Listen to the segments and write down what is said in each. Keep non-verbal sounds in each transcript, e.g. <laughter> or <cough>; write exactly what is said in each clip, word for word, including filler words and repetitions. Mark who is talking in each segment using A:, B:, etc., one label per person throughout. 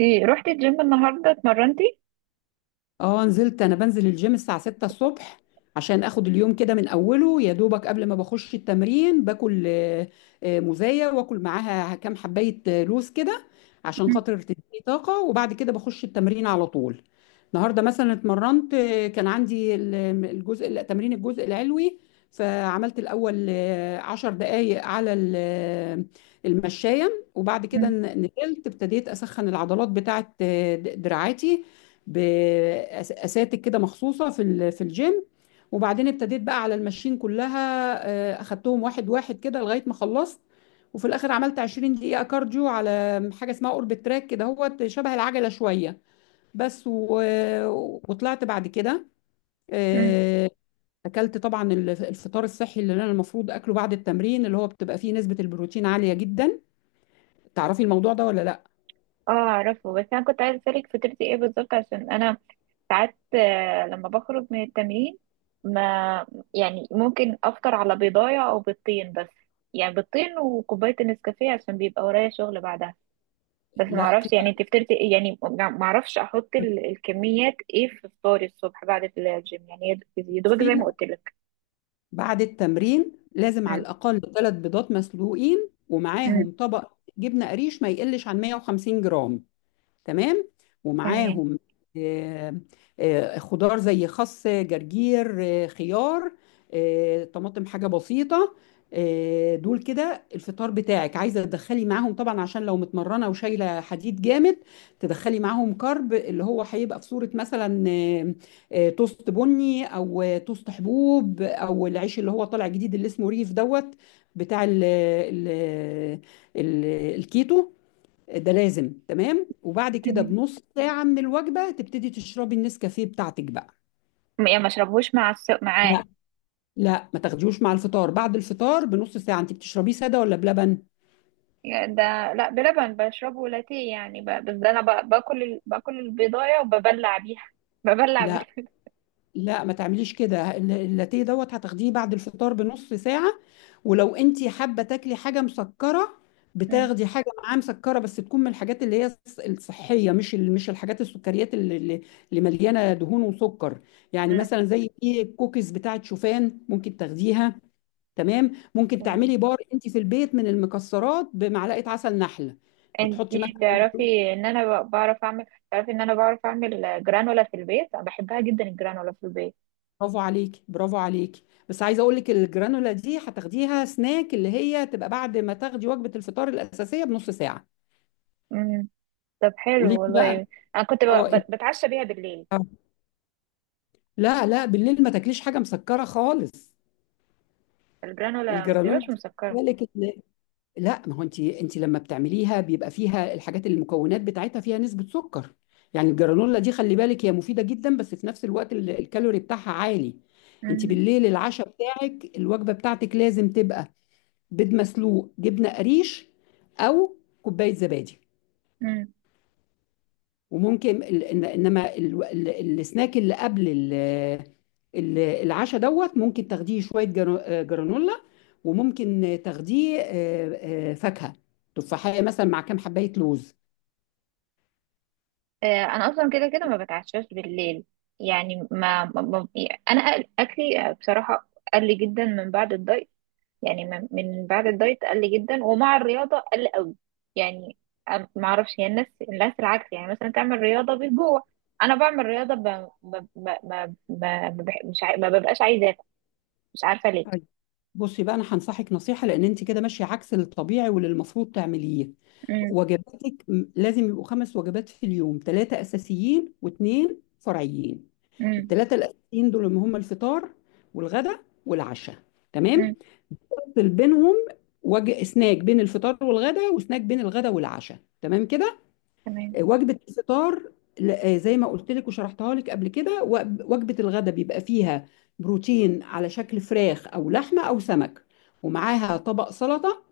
A: اوكي، رحتي الجيم النهارده اتمرنتي؟
B: اه، نزلت. انا بنزل الجيم الساعة ستة الصبح عشان اخد اليوم كده من اوله، يا دوبك. قبل ما بخش التمرين باكل آه، آه، موزاية واكل معاها كام حباية آه، لوز كده عشان
A: مم،
B: خاطر تديني طاقة. وبعد كده بخش التمرين على طول. النهاردة مثلا اتمرنت. آه، كان عندي ال- الجزء لا، تمرين الجزء العلوي. فعملت الأول آه، عشر دقايق على ال- آه، المشاية. وبعد كده
A: مم،
B: ن- نزلت ابتديت أسخن العضلات بتاعت آه، د- دراعاتي بأساتك كده مخصوصة في ال- في الجيم. وبعدين ابتديت بقى على الماشين كلها. آه، اخدتهم واحد واحد كده لغاية ما خلصت. وفي الاخر عملت 20 دقيقة كارديو على حاجة اسمها اوربت تراك كده، هو شبه العجلة شوية بس. و... وطلعت بعد كده.
A: مم.
B: آه، اكلت طبعا الف- الفطار الصحي اللي انا المفروض اكله بعد التمرين، اللي هو بتبقى فيه نسبة البروتين عالية جدا. تعرفي الموضوع ده ولا لا؟
A: اه، اعرفه، بس انا كنت عايزه اسالك فطرتي ايه بالظبط، عشان انا ساعات آه، لما بخرج من التمرين، ما، يعني ممكن افطر على بيضايه او بيضتين، بس. يعني بيضتين وكوبايه النسكافيه، عشان بيبقى ورايا شغل بعدها. بس ما
B: لا
A: اعرفش،
B: كده.
A: يعني انت فطرتي ايه؟ يعني ما اعرفش احط ال- الكميات ايه في فطاري الصبح بعد الجيم، يعني يا يا دوبك زي ما قلت لك.
B: بعد التمرين لازم على
A: مم،
B: الأقل ثلاث بيضات مسلوقين،
A: مم.
B: ومعاهم طبق جبنة قريش ما يقلش عن مية وخمسين جرام، تمام.
A: تمام،
B: ومعاهم آه، آه، خضار زي خس، جرجير، آه، خيار، آه، طماطم، حاجة بسيطة. آه، دول كده الفطار بتاعك. عايزة تدخلي معاهم طبعا، عشان لو متمرنة وشايلة حديد جامد تدخلي معاهم كارب، اللي هو هيبقى في صورة مثلا آه، آه، توست بني، او آه، توست حبوب، او العيش اللي هو طالع جديد اللي اسمه ريف دوت، بتاع ال ال ال الكيتو ده، لازم. تمام. وبعد كده
A: تمام.
B: بنص ساعة من الوجبة تبتدي تشربي النسكافيه بتاعتك بقى.
A: يعني ما اشربهوش مع الس... معاه؟
B: لا، لا ما تاخديهوش مع الفطار. بعد الفطار بنص ساعة. انت بتشربيه سادة ولا بلبن؟
A: يعني ده لا، بلبن، بشربه لاتيه. يعني ب... بس ده انا ب... باكل ال... باكل البيضايه وببلع بيها <laughs> ببلع
B: لا،
A: بال...
B: لا ما تعمليش كده. الل- اللاتيه دوت هتاخديه بعد الفطار بنص ساعة. ولو انت حابة تاكلي حاجة مسكرة
A: مم.
B: بتاخدي حاجة معاه مسكرة، بس تكون من الحاجات اللي هي الص- الصحية، مش ال- مش الحاجات السكريات اللي, اللي اللي مليانة دهون وسكر. يعني
A: مم.
B: مثلا زي في الكوكيز بتاعت شوفان، ممكن تاخديها. تمام. ممكن
A: تمام.
B: تعملي بار انت في البيت من المكسرات بمعلقه عسل نحل. بتحطي
A: انتي
B: مثلا.
A: تعرفي ان انا ب- بعرف اعمل تعرفي ان انا بعرف اعمل جرانولا في البيت، انا بحبها جدا الجرانولا في البيت.
B: برافو عليكي، برافو عليكي. بس عايزه اقول لك الجرانولا دي هتاخديها سناك، اللي هي تبقى بعد ما تاخدي وجبه الفطار الاساسيه بنص ساعه.
A: مم. طب،
B: قولي
A: حلو
B: لي بقى.
A: والله. انا كنت ب...
B: اه
A: ب-
B: انت.
A: بتعشى بيها بالليل.
B: آه، لا، لا بالليل ما تاكليش حاجه مسكره خالص.
A: الجرانولا ما
B: الجرانولا
A: بتبقاش
B: دي
A: مسكره.
B: خلي بالك. لا، ما هو انت انت لما بتعمليها بيبقى فيها الحاجات، اللي المكونات بتاعتها فيها نسبة سكر. يعني الجرانولا دي خلي بالك، هي مفيدة جدا بس في نفس الوقت ال- الكالوري بتاعها عالي. انت
A: مم.
B: بالليل العشاء بتاعك الوجبة بتاعتك لازم تبقى بيض مسلوق، جبنة قريش، او كوباية زبادي.
A: مم.
B: وممكن ال- إن- انما ال- ال- السناك اللي قبل ال- ال- العشاء دوت ممكن تاخديه شويه جرا- آه، جرانولا. وممكن تاخديه آه، آه، فاكهه، تفاحيه مثلا مع كام حبايه لوز.
A: آه، انا اصلا كده كده ما بتعشاش بالليل. يعني، ما, ما... ما... يعني انا أكل- اكلي بصراحه، قل جدا من بعد الدايت. يعني من من بعد الدايت قل جدا، ومع الرياضة قل قوي. يعني، أم- ما اعرفش، هي الناس الناس العكس، يعني مثلا تعمل رياضة بالجوع. انا بعمل رياضة، ب... ب... ب... ب... ب... ب... مش ع... ما ببقاش عايزة اكل، مش عارفة ليه.
B: طيب بصي بقى، انا هنصحك نصيحه لان انت كده ماشيه عكس الطبيعي واللي المفروض تعمليه.
A: امم.
B: وجباتك م- لازم يبقوا خمس وجبات في اليوم، ثلاثه اساسيين واثنين فرعيين.
A: امم.
B: الثلاثه الاساسيين دول هم الفطار والغداء والعشاء،
A: امم.
B: تمام. فاصل بينهم وجه سناك بين الفطار والغداء، وسناك بين الغداء والعشاء، تمام كده.
A: تمام.
B: وجبة الفطار ل- آه، زي ما قلت لك وشرحتها لك قبل كده. وجب- وجبة الغداء بيبقى فيها بروتين على شكل فراخ أو لحمة أو سمك، ومعاها طبق سلطة.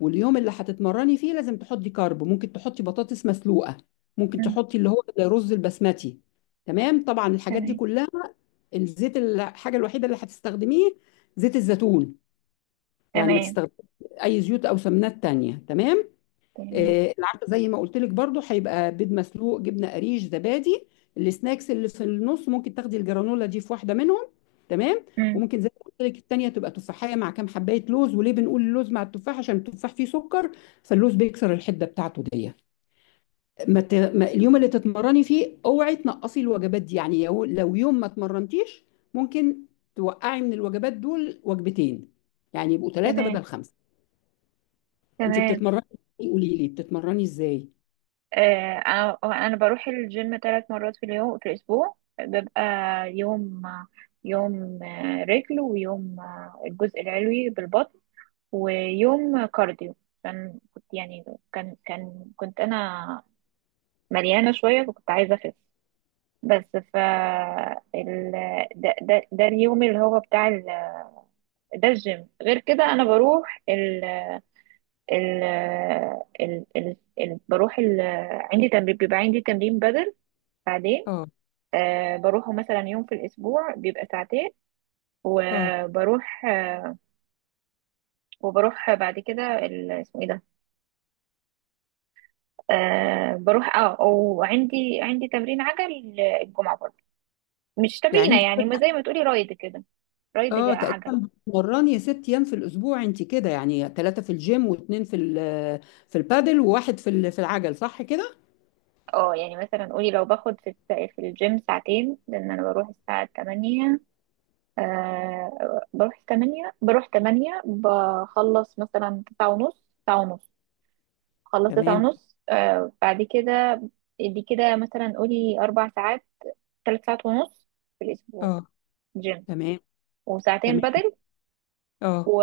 B: واليوم اللي هتتمرني فيه لازم تحطي كارب. ممكن تحطي بطاطس مسلوقة، ممكن
A: امم.
B: تحطي اللي هو الرز البسمتي، تمام. طبعا الحاجات دي
A: تمام،
B: كلها، الزيت الحاجة الوحيدة اللي هتستخدميه زيت الزيتون. يعني ما
A: تمام،
B: تستخدميش اي زيوت او سمنات تانية، تمام.
A: تمام.
B: آه، العشاء زي ما قلت لك برضو هيبقى بيض مسلوق، جبنه قريش، زبادي. السناكس اللي في النص ممكن تاخدي الجرانولا دي في واحده منهم، تمام.
A: امم.
B: وممكن زي ما قلت لك التانية تبقى تفاحيه مع كام حبايه لوز. وليه بنقول اللوز مع التفاح؟ عشان التفاح فيه سكر، فاللوز بيكسر الحده بتاعته دي. ما ت... ما اليوم اللي تتمرني فيه اوعي تنقصي الوجبات دي. يعني يو- لو يوم ما اتمرنتيش ممكن توقعي من الوجبات دول وجبتين، يعني يبقوا ثلاثه
A: تمام،
B: بدل خمسه. انت
A: تمام.
B: بتتمرني؟ قولي لي بتتمرني ازاي.
A: آه انا انا بروح الجيم ثلاث مرات في اليوم في الاسبوع، ببقى يوم، يوم آه، رجل، ويوم آه، الجزء العلوي بالبطن، ويوم كارديو. عشان كنت، يعني، كان كان كنت انا مليانه شويه، فكنت عايزه اخس. بس ف ال... ده, ده, ده اليوم اللي هو بتاع ال... ده الجيم. غير كده انا بروح، ال... ال... ال... ال... ال... بروح ال... عندي تمرين بيبقى عندي تمرين بدل بعدين.
B: اه.
A: آه بروحه مثلا يوم في الاسبوع، بيبقى ساعتين.
B: اه
A: وبروح آه وبروح بعد كده، ال... اسمه ايه ده؟ آه بروح اه وعندي عندي تمرين عجل الجمعة برضه. مش
B: يعني
A: تمرينة
B: انت
A: يعني، ما
B: بت-
A: زي ما تقولي رايد كده، رايد جا-
B: اه
A: عجل.
B: تقريبا بتتمرني ست ايام في الاسبوع انت كده. يعني ثلاثه في الجيم، واثنين في ال- في البادل، وواحد في ال- في العجل، صح كده؟
A: اه، يعني مثلا قولي لو باخد في الس- في الجيم ساعتين، لان انا بروح الساعة ثمانية. آه بروح تمانية، بروح تمانية، بخلص مثلا تسعة ونص، تسعة ونص، خلصت تسعة
B: تمام.
A: ونص آه بعد كده. دي كده مثلا قولي اربع ساعات، ثلاث ساعات ونص في الاسبوع
B: اه.
A: جيم،
B: تمام.
A: وساعتين
B: تمام.
A: بدل،
B: اه
A: و...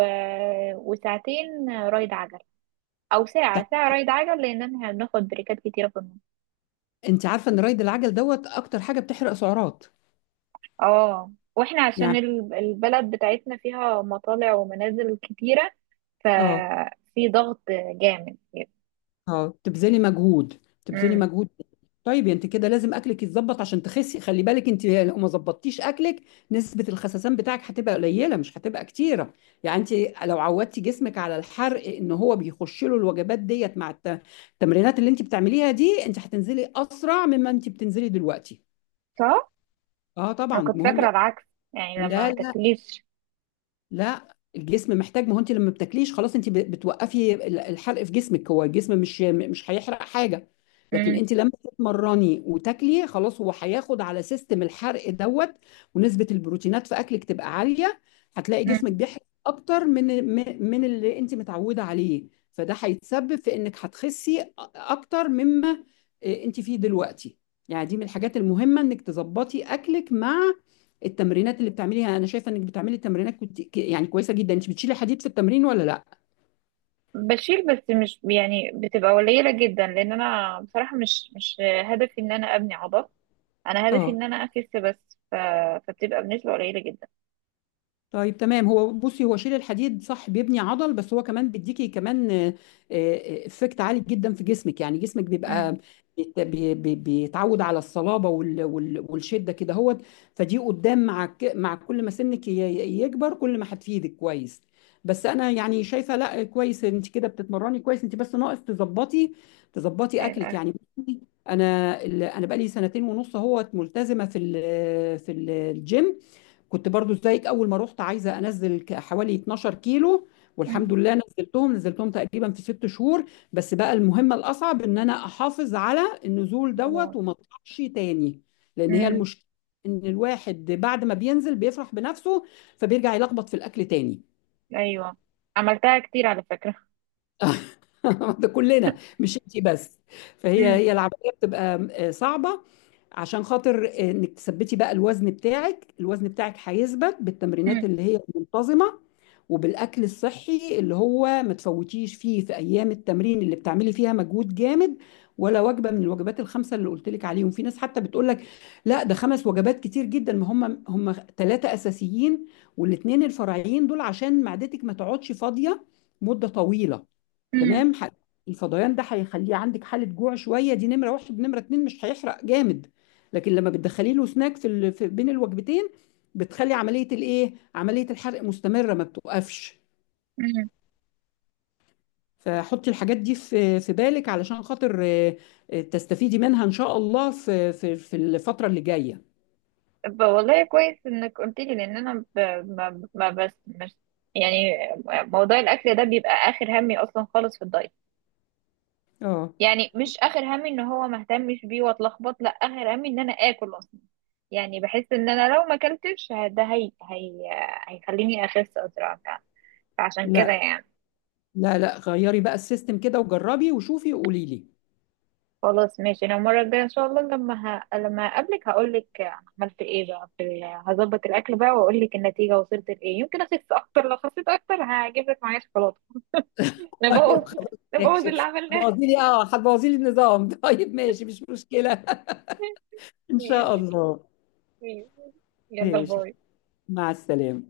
A: وساعتين رايد عجل، او
B: ده.
A: ساعة ساعة رايد عجل، لان احنا بناخد بريكات كتيرة في النص.
B: انت عارفه ان رايد العجل دوت اكتر حاجه بتحرق سعرات؟
A: اه، واحنا عشان
B: يعني.
A: ال- البلد بتاعتنا فيها مطالع ومنازل كتيرة،
B: اه.
A: ففي ضغط جامد.
B: اه تبذلي مجهود، تبذلي
A: امم.
B: مجهود. طيب يعني انت كده لازم اكلك يتظبط عشان تخسي. خلي بالك، انت لو ما ظبطتيش اكلك نسبة الخسسان بتاعك هتبقى قليلة، مش هتبقى كتيرة. يعني انت لو عودتي جسمك على الحرق ان هو بيخش له الوجبات ديت مع الت- التمرينات اللي انت بتعمليها دي، انت هتنزلي اسرع مما انت بتنزلي دلوقتي.
A: صح،
B: اه
A: انا
B: طبعا
A: كنت
B: مهم.
A: فاكرة العكس، يعني لما ما
B: لا،
A: تاكليش.
B: لا الجسم محتاج. ما هو انت لما بتاكليش خلاص انت ب- بتوقفي ال- الحرق في جسمك. هو الجسم مش مش هيحرق حاجه. لكن
A: امم.
B: انت لما تتمرني وتاكلي خلاص هو هياخد على سيستم الحرق دوت، ونسبه البروتينات في اكلك تبقى عاليه، هتلاقي جسمك
A: أمم.
B: بيحرق اكتر من م- من اللي انت متعوده عليه. فده هيتسبب في انك هتخسي أ- اكتر مما آه، انت فيه دلوقتي. يعني دي من الحاجات المهمه انك تظبطي اكلك مع التمرينات اللي بتعمليها. انا شايفه انك بتعملي تمرينات كت... ك- يعني كويسه جدا. انت بتشيلي حديد في التمرين ولا لا؟
A: بشيل، بس مش يعني بتبقى قليلة جدا، لان انا بصراحة مش مش هدفي ان انا ابني عضل. انا هدفي
B: اه.
A: ان انا اخس بس، ف... فبتبقى بنسبة قليلة جدا.
B: طيب تمام. هو بصي، هو شيل الحديد صح بيبني عضل، بس هو كمان بيديكي كمان آه، آه، افكت عالي جدا في جسمك. يعني جسمك بيبقى بيت- بي- بي- بيتعود على الصلابة وال- وال- والشدة كده، هو فدي قدام مع ك- مع كل ما سنك ي- ي- يكبر كل ما هتفيدك كويس. بس انا يعني شايفة، لا كويس انت كده بتتمرني كويس، انت بس ناقص تظبطي تظبطي اكلك
A: الأكل.
B: يعني. انا ال- انا بقالي سنتين ونص اهوت ملتزمة في ال- في الجيم. كنت برضو زيك اول ما رحت، عايزه انزل ك- حوالي اتناشر كيلو. والحمد
A: مم.
B: لله نزلتهم. نزلتهم تقريبا في ست شهور. بس بقى المهمه الاصعب ان انا احافظ على النزول دوت،
A: خلاص.
B: وما اطلعش تاني. لان هي
A: مم.
B: المشكله ان الواحد بعد ما بينزل بيفرح بنفسه فبيرجع يلخبط في الاكل تاني.
A: أيوة، عملتها كتير على فكرة.
B: <laughs> ده كلنا مش انت بس. فهي
A: مم.
B: هي العمليه بتبقى آه، صعبه عشان خاطر آه، انك تثبتي بقى الوزن بتاعك. الوزن بتاعك هيثبت بالتمرينات
A: مم.
B: اللي هي منتظمه، وبالاكل الصحي اللي هو ما تفوتيش فيه في ايام التمرين اللي بتعملي فيها مجهود جامد. ولا وجبه من الوجبات الخمسه اللي قلت لك عليهم. في ناس حتى بتقول لك لا ده خمس وجبات كتير جدا. ما هم هم ثلاثه اساسيين، والاثنين الفرعيين دول عشان معدتك ما تقعدش فاضيه مده طويله،
A: مم.
B: تمام. ح- الفضيان ده هيخليه عندك حالة جوع شوية، دي نمرة واحد. نمرة اتنين مش هيحرق جامد. لكن لما بتدخلي له سناك في, ال... في بين الوجبتين بتخلي عملية الايه، عملية الحرق مستمرة ما بتوقفش.
A: مم.
B: فحطي الحاجات دي في في بالك، علشان خاطر آه، آه، تستفيدي منها ان شاء الله في في في الفترة اللي جاية.
A: ب- والله كويس إنك قلت لي، لأن أنا ب... ما... ما بس مش يعني. موضوع الأكل ده بيبقى آخر همي أصلا خالص في الدايت.
B: اه.
A: يعني مش آخر همي إن هو ما اهتمش بيه وأتلخبط، لا، آخر همي إن أنا آكل أصلا. يعني بحس إن أنا لو ما أكلتش ده هي... هي... هيخليني أخس أسرع. فعشان
B: لا،
A: كده يعني.
B: لا لا غيري بقى السيستم كده وجربي وشوفي وقولي لي.
A: خلاص، ماشي. انا المره الجايه ان شاء الله لما ه... لما اقابلك، هقول لك عملت ايه بقى في ال... هظبط الاكل بقى، واقول لك النتيجه وصلت لايه. يمكن اخس اكتر، لو خسيت اكتر هجيب لك معايا شوكولاته.
B: <laughs>
A: نبوظ
B: طيب خلاص
A: <laughs> نبوظ
B: ماشي.
A: اللي عملناه.
B: هتبوظي لي، اه هتبوظي لي النظام. <laughs> طيب ماشي مش مشكلة. إن شاء
A: <laughs>
B: الله.
A: يلا،
B: ماشي.
A: باي.
B: مع السلامة.